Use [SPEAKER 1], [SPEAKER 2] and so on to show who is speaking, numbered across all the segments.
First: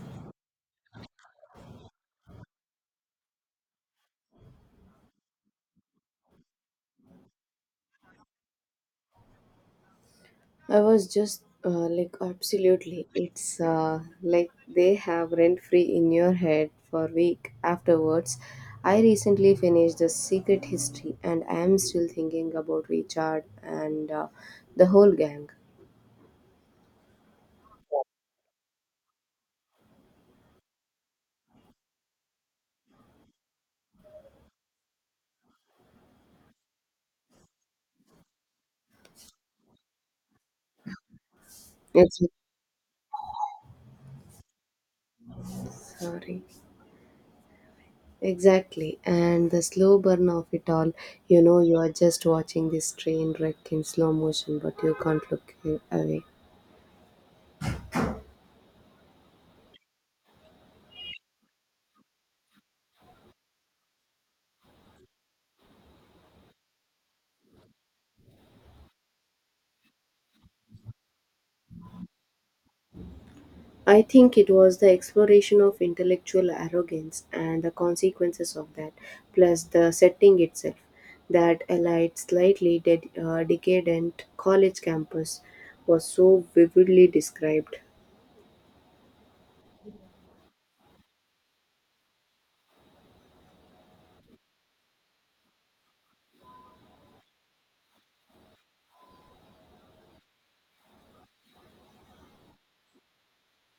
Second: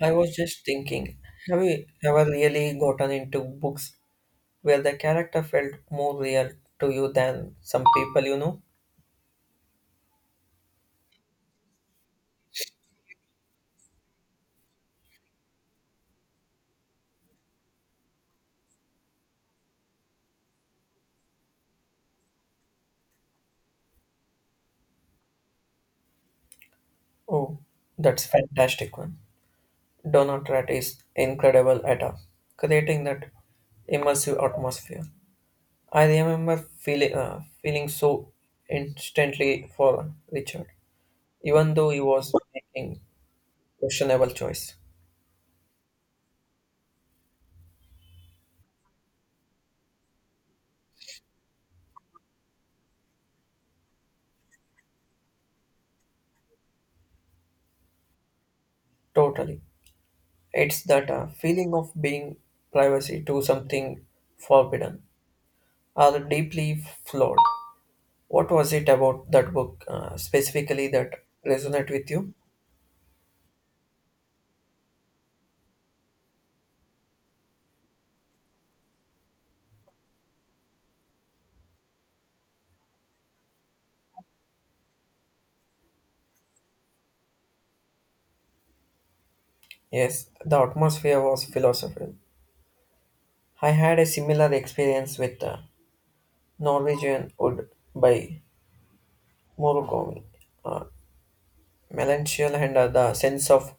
[SPEAKER 1] I was just thinking, have you ever really gotten into books where the character felt more real to you than some people you know?
[SPEAKER 2] I was just like, absolutely. It's like they have rent free in your head for week afterwards. I recently finished The Secret History and I am still thinking about Richard and the whole gang.
[SPEAKER 1] Oh, that's fantastic one. Donald Rat is incredible at creating that immersive atmosphere. I remember feeling so instantly for Richard, even though he
[SPEAKER 2] It's like,
[SPEAKER 1] was making questionable choice.
[SPEAKER 2] sorry. Exactly. And the slow burn of it all, you know, you are just watching this train wreck in slow motion, but you can't look away.
[SPEAKER 1] Totally, it's that feeling of being privacy to something forbidden are deeply flawed. What was it about that book specifically that resonated with you?
[SPEAKER 2] I think it was the exploration of intellectual arrogance and the consequences of that, plus the setting itself, that allied slightly decadent college campus was so vividly described.
[SPEAKER 1] Yes, the atmosphere was philosophical. I had a similar experience with Norwegian Wood by Murakami. Uh, Melancholy and the sense of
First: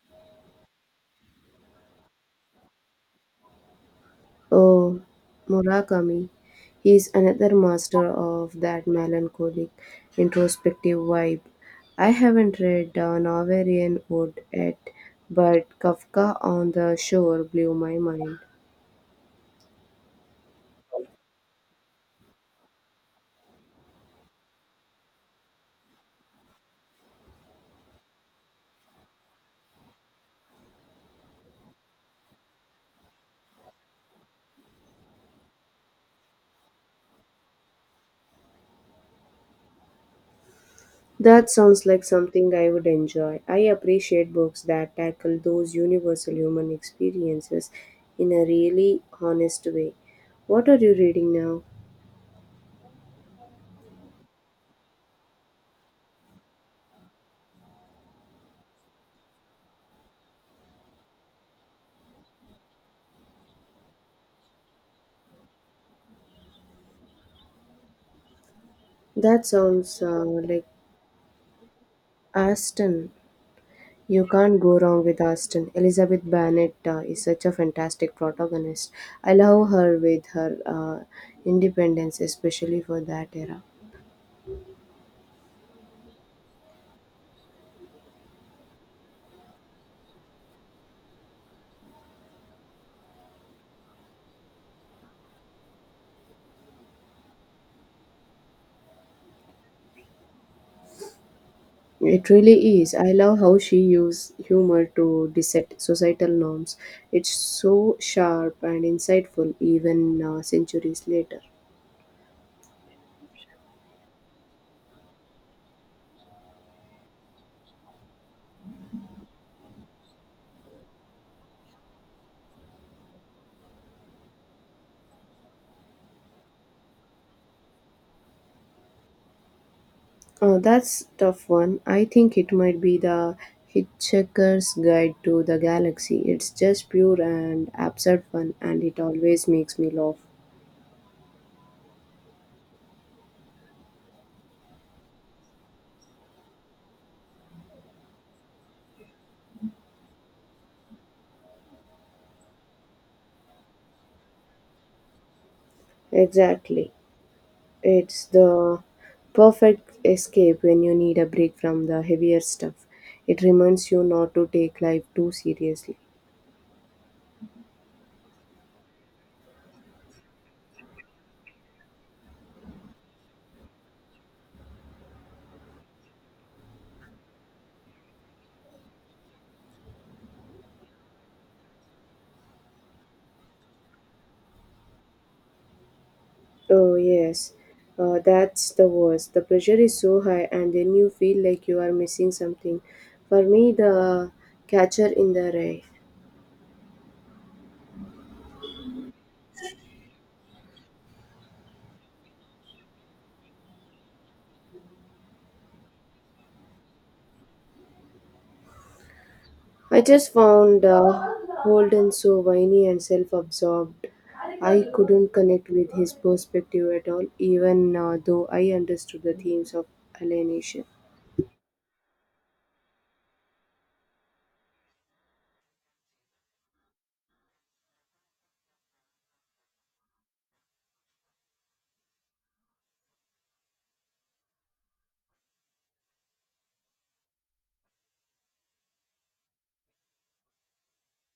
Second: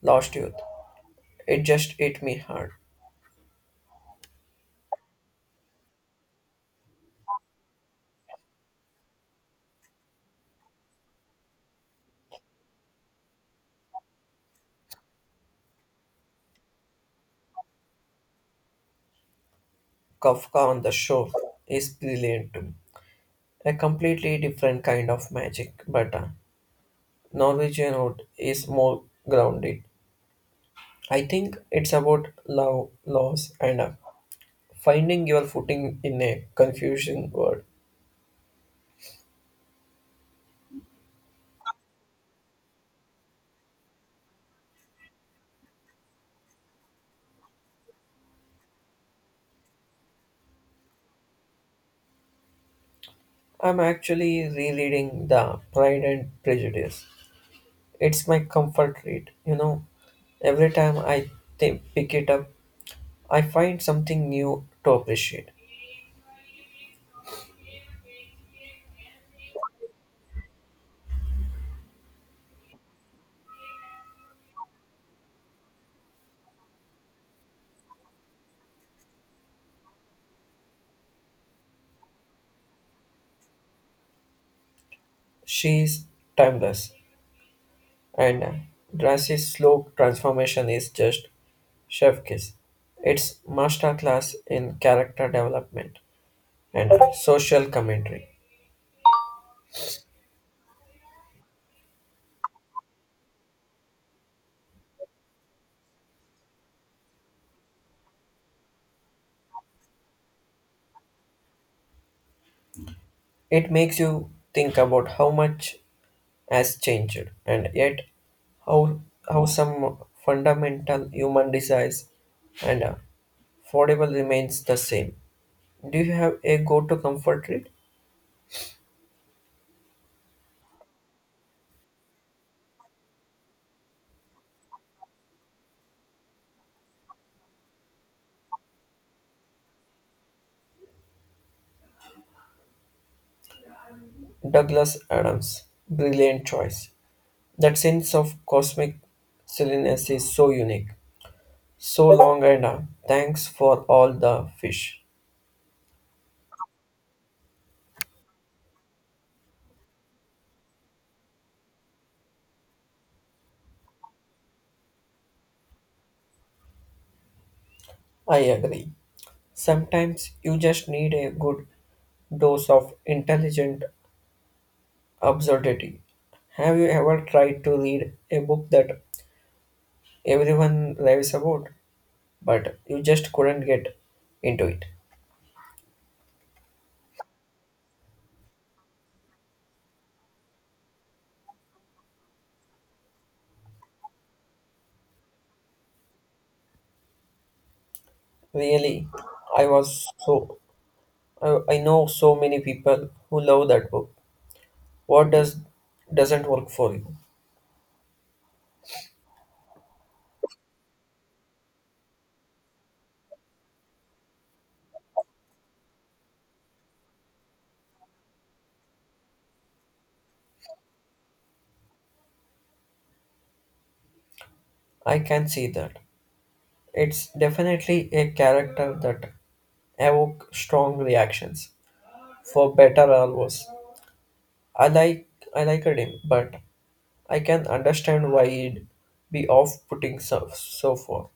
[SPEAKER 1] lost youth. It just hit me hard.
[SPEAKER 2] Oh, Murakami, he's another master of that melancholic, introspective vibe. I haven't read Norwegian Wood yet, but Kafka on the Shore blew my mind.
[SPEAKER 1] Kafka on the Shore is brilliant too. A completely different kind of magic, but Norwegian Wood is more grounded. I think it's about love, loss, and finding your footing in a confusing world.
[SPEAKER 2] That sounds like something I would enjoy. I appreciate books that tackle those universal human experiences in a really honest way. What are you reading now?
[SPEAKER 1] I'm actually rereading The Pride and Prejudice. It's my comfort read. You know, every time I pick it up, I find something new to appreciate.
[SPEAKER 2] That sounds like Aston. You can't go wrong with Aston. Elizabeth Bennet is such a fantastic protagonist. I love her with her independence, especially for that era.
[SPEAKER 1] She's timeless, and Darcy's slow transformation is just chef kiss. It's masterclass in character development and social commentary.
[SPEAKER 2] It really is. I love how she used humor to dissect societal norms. It's so sharp and insightful, even centuries later.
[SPEAKER 1] It makes you think about how much has changed and yet how, how some fundamental human desires and affordable remains the same. Do you have a go-to comfort read?
[SPEAKER 2] That's tough one. I think it might be the Hitchhiker's Guide to the Galaxy. It's just pure and absurd fun, and it always makes me laugh.
[SPEAKER 1] Douglas Adams. Brilliant choice. That sense of cosmic silliness is so unique. So long and thanks for all the fish.
[SPEAKER 2] Exactly. It's the perfect escape when you need a break from the heavier stuff. It reminds you not to take life too seriously.
[SPEAKER 1] I agree. Sometimes you just need a good dose of intelligent absurdity. Have you ever tried to read a book that everyone raves about, but you just couldn't get into it?
[SPEAKER 2] Oh, yes, that's the worst. The pressure is so high, and then you feel like you are missing something. For me, the catcher in the rye.
[SPEAKER 1] Really, I was so I know so many people who love that book. What doesn't work for you?
[SPEAKER 2] I just found Holden so whiny and self absorbed. I couldn't connect with his perspective at all, even though I understood the themes of alienation.
[SPEAKER 1] I can see that. It's definitely a character that evoke strong reactions, for better or worse. I like I liked him, but I can understand why it'd be off-putting so far.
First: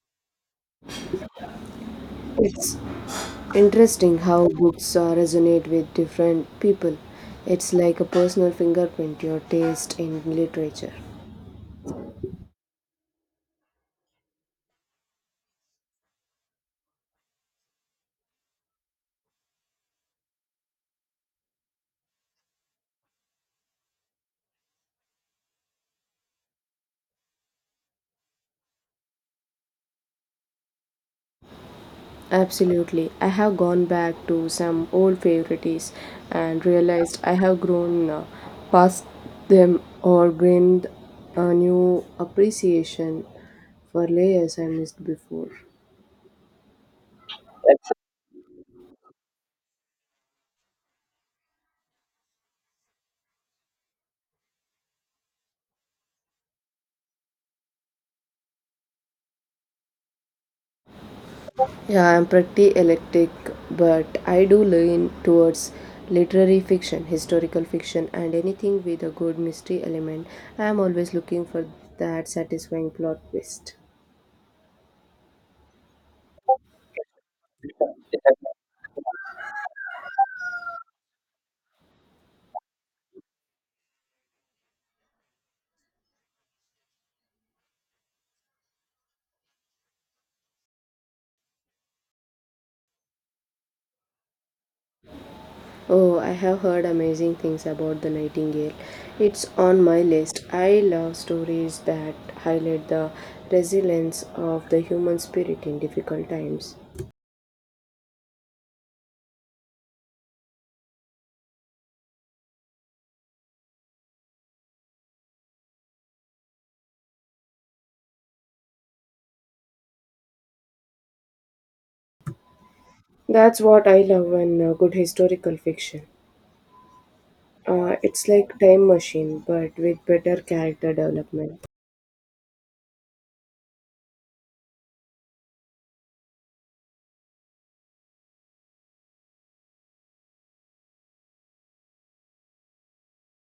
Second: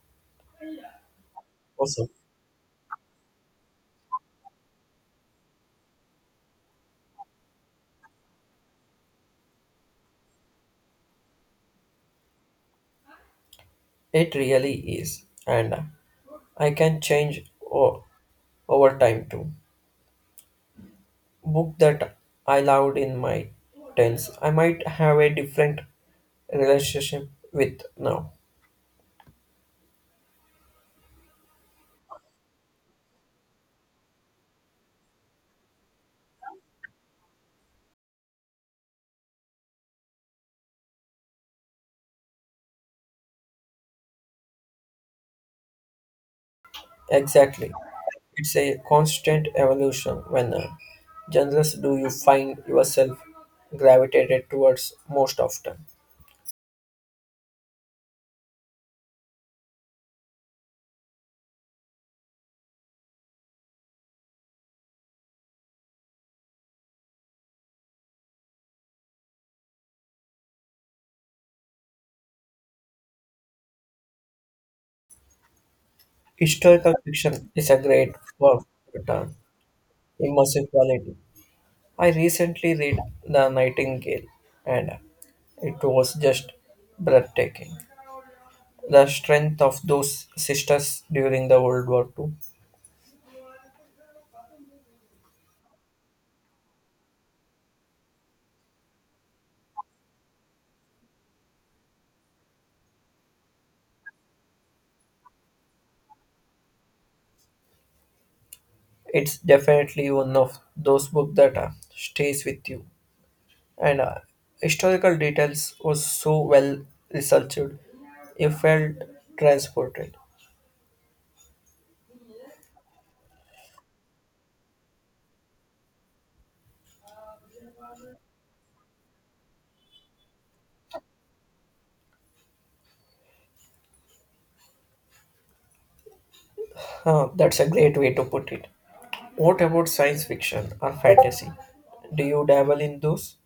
[SPEAKER 1] Awesome.
[SPEAKER 2] It's interesting how books resonate with different people. It's like a personal fingerprint, your taste in literature.
[SPEAKER 1] It really is, and I can over time too. Book that I loved in my tens, I might have a different relationship with now.
[SPEAKER 2] Absolutely. I have gone back to some old favorites and realized I have grown past them or gained a new appreciation for layers I missed before.
[SPEAKER 1] Exactly. It's a constant evolution when genres do you find yourself gravitated towards most often.
[SPEAKER 2] Yeah, I'm pretty eclectic, but I do lean towards literary fiction, historical fiction, and anything with a good mystery element. I'm always looking for that satisfying plot twist.
[SPEAKER 1] Historical fiction is a great work with an immersive quality. I recently read The Nightingale and it was just breathtaking. The strength of those sisters during the World War II.
[SPEAKER 2] Oh, I have heard amazing things about the Nightingale. It's on my list. I love stories that highlight the resilience of the human spirit in difficult times.
[SPEAKER 1] It's definitely one of those books that stays with you. And historical details was so well researched, you felt transported.
[SPEAKER 2] That's what I love in good historical fiction. It's like Time Machine, but with better character development.
[SPEAKER 1] Huh, that's a great way to put it. What about science fiction or fantasy? Do you dabble in those?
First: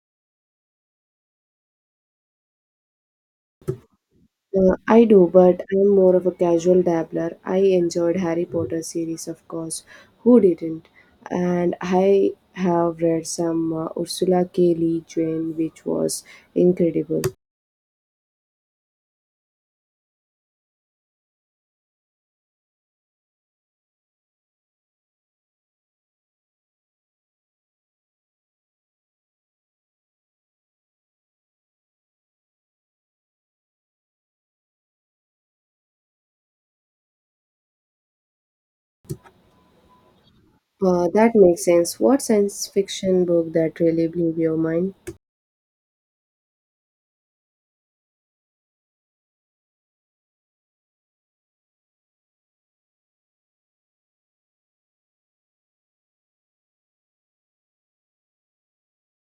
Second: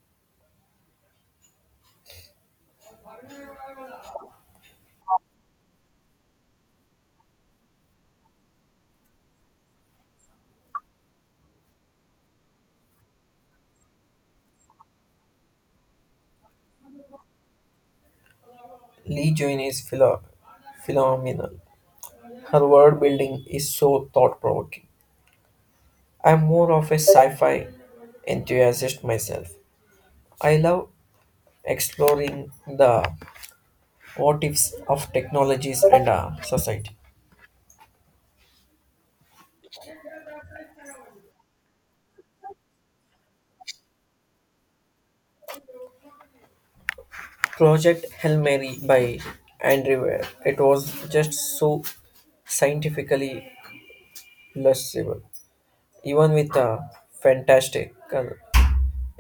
[SPEAKER 2] I do, but I'm more of a casual dabbler. I enjoyed Harry Potter series, of course. Who didn't? And I have read some Ursula K. Le Guin, which was incredible.
[SPEAKER 1] Lee Join is phenomenal. Her world building is so thought provoking. I'm more of a sci fi enthusiast myself. I love exploring the what ifs of technologies and our society.
[SPEAKER 2] That makes sense. What science fiction book that really blew your mind?
[SPEAKER 1] Project Hail Mary by Andrew Ware. It was just so scientifically illustrative, even with fantastical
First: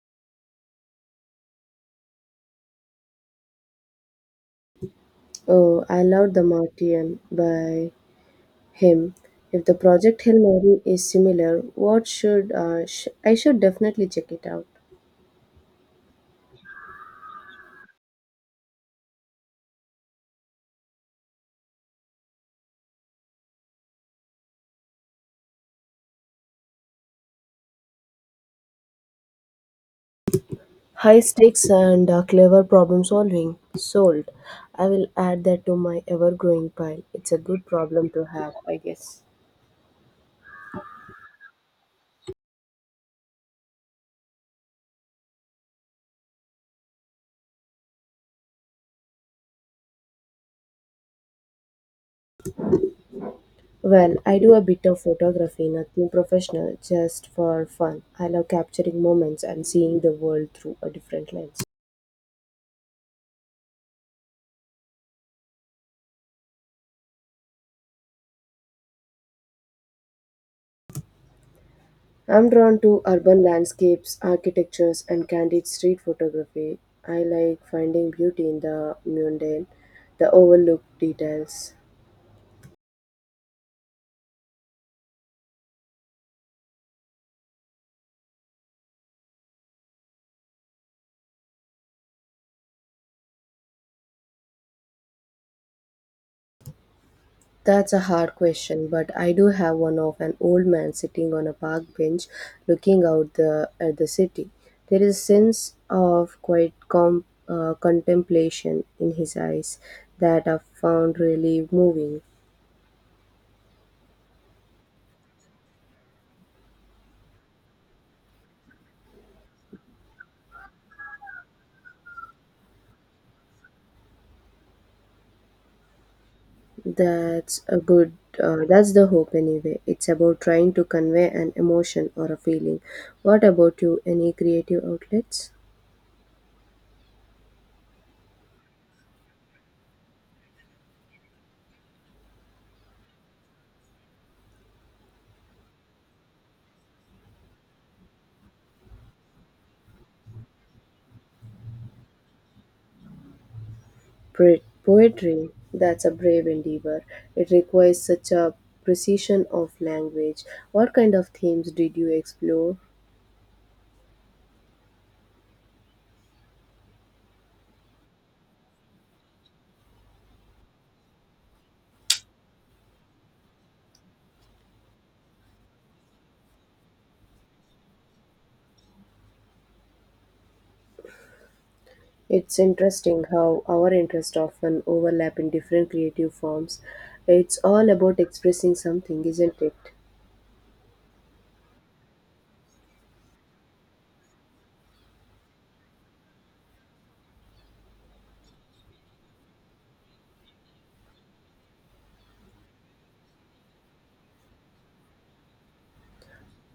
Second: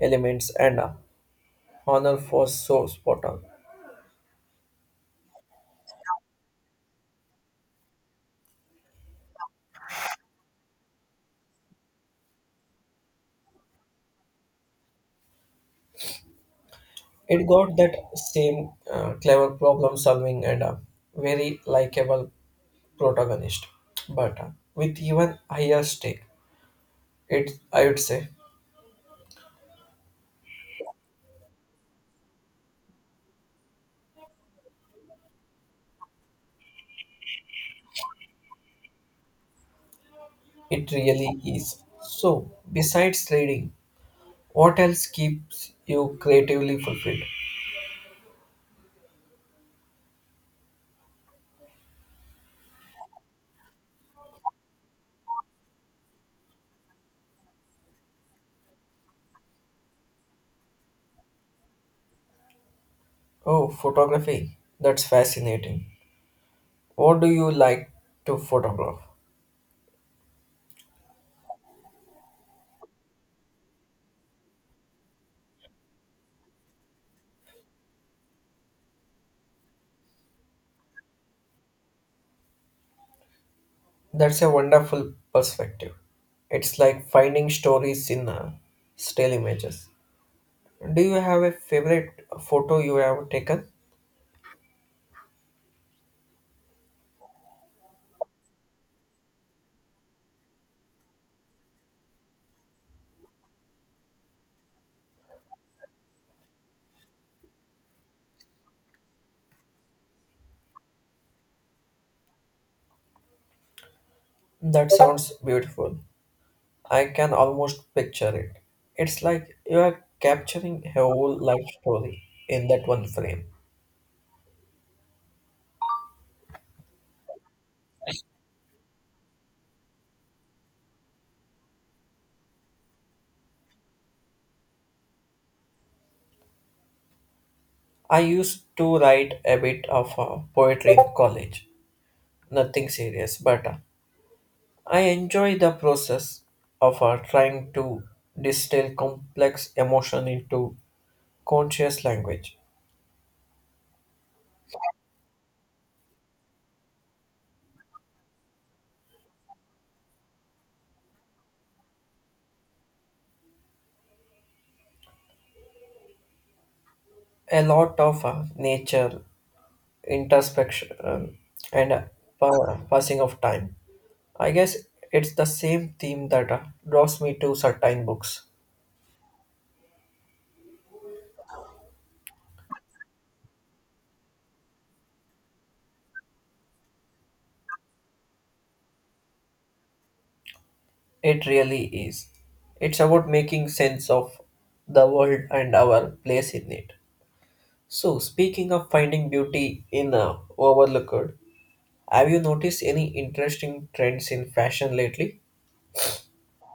[SPEAKER 1] elements and honor for so spot on.
[SPEAKER 2] Oh, I loved The Martian by him. If the Project Hail Mary is similar, what should I should definitely check it out.
[SPEAKER 1] It got that same clever problem solving and a very likable protagonist, but with even higher stake. It I would say
[SPEAKER 2] High stakes and clever problem solving. Sold. I will add that to my ever growing pile. It's a good problem to have, I guess.
[SPEAKER 1] it really is. So besides reading, what else keeps you creatively fulfilled?
[SPEAKER 2] Well, I do a bit of photography, nothing professional, just for fun. I love capturing moments and seeing the world through a different lens.
[SPEAKER 1] Oh, photography. That's fascinating. What do you like to photograph?
[SPEAKER 2] I'm drawn to urban landscapes, architectures, and candid street photography. I like finding beauty in the mundane, the overlooked details.
[SPEAKER 1] That's a wonderful perspective. It's like finding stories in still images. Do you have a favorite photo you have taken?
[SPEAKER 2] That's a hard question, but I do have one of an old man sitting on a park bench looking out at the city. There is a sense of quiet contemplation in his eyes that I found really moving.
[SPEAKER 1] That sounds beautiful. I can almost picture it. It's like you are capturing a whole life story in that one frame.
[SPEAKER 2] That's a good, that's the hope anyway. It's about trying to convey an emotion or a feeling. What about you? Any creative outlets?
[SPEAKER 1] I used to write a bit of poetry in college, nothing serious, but I enjoy the process of trying to distill complex emotion into conscious language.
[SPEAKER 2] Poetry, that's a brave endeavor. It requires such a precision of language. What kind of themes did you explore?
[SPEAKER 1] A lot of nature introspection and passing of time. I guess it's the same theme that draws me to certain books.
[SPEAKER 2] It's interesting how our interests often overlap in different creative forms. It's all about expressing something, isn't it?
[SPEAKER 1] It really is. It's about making sense of the world and our place in it. So, speaking of finding beauty in overlooked, have you noticed any interesting trends in fashion lately?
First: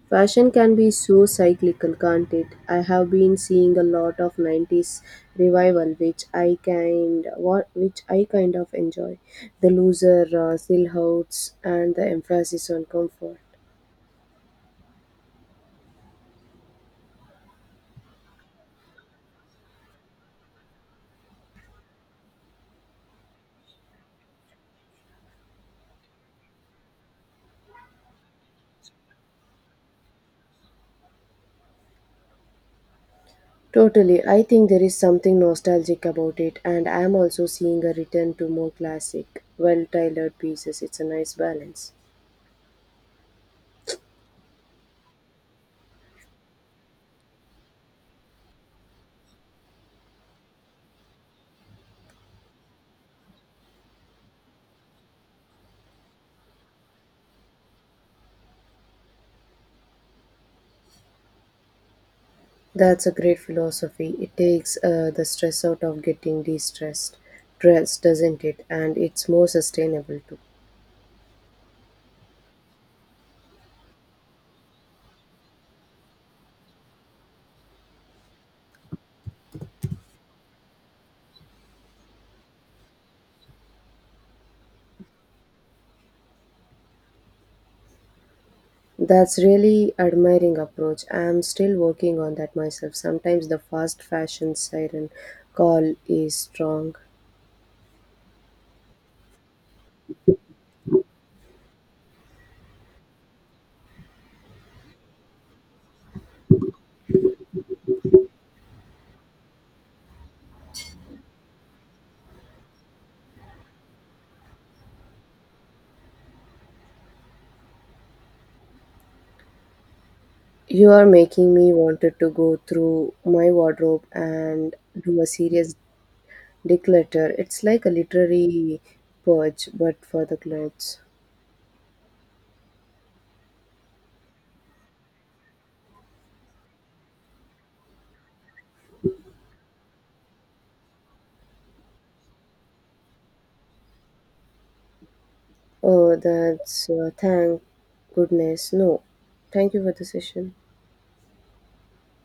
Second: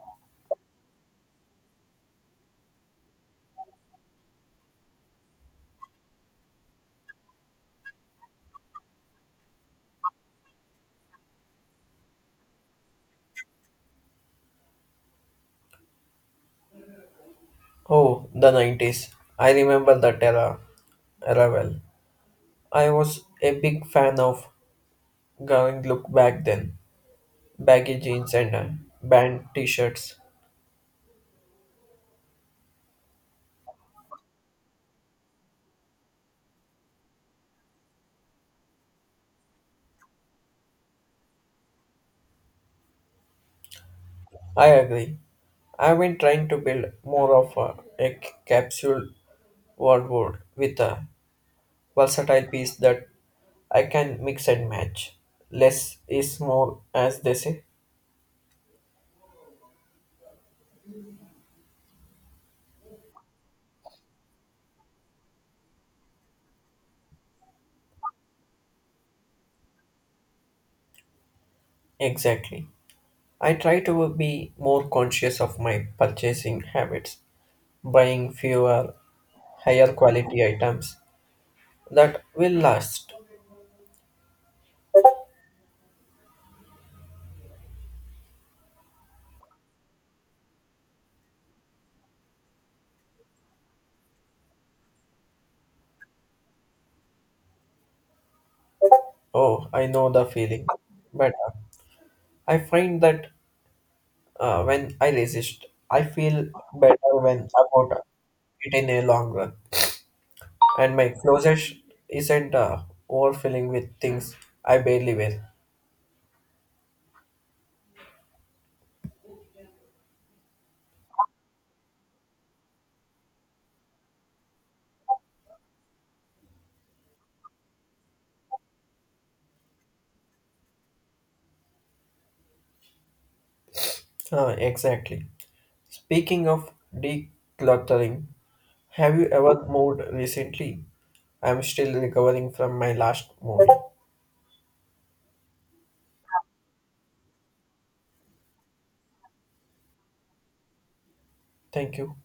[SPEAKER 2] Fashion can be so cyclical, can't it? I have been seeing a lot of 90s revival which I kind of enjoy. The looser silhouettes and the emphasis on comfort.
[SPEAKER 1] Oh, the 90s. I remember that era well. I was a big fan of going look back then. Baggy jeans and band t-shirts.
[SPEAKER 2] Totally. I think there is something nostalgic about it and I am also seeing a return to more classic, well-tailored pieces. It's a nice balance.
[SPEAKER 1] I agree. I've been trying to build more of a capsule wardrobe with a versatile piece that I can mix and match. Less is more, as they say.
[SPEAKER 2] That's a great philosophy. It takes the stress out of getting dressed, doesn't it? And it's more sustainable too.
[SPEAKER 1] Exactly. I try to be more conscious of my purchasing habits, buying fewer, higher quality items that will last.
[SPEAKER 2] That's really admiring approach. I am still working on that myself. Sometimes the fast fashion siren call is strong.
[SPEAKER 1] Oh, I know the feeling. But I find that when I resist, I feel better when about it in a long run. And my closet isn't overfilling with things I barely wear.
[SPEAKER 2] You are making me wanted to go through my wardrobe and do a serious declutter. It's like a literary purge, but for the clothes.
[SPEAKER 1] Exactly. Speaking of decluttering, have you ever moved recently? I'm still recovering from my last move.
[SPEAKER 2] Oh, that's thank goodness. No, thank you for the session.
[SPEAKER 1] Thank you.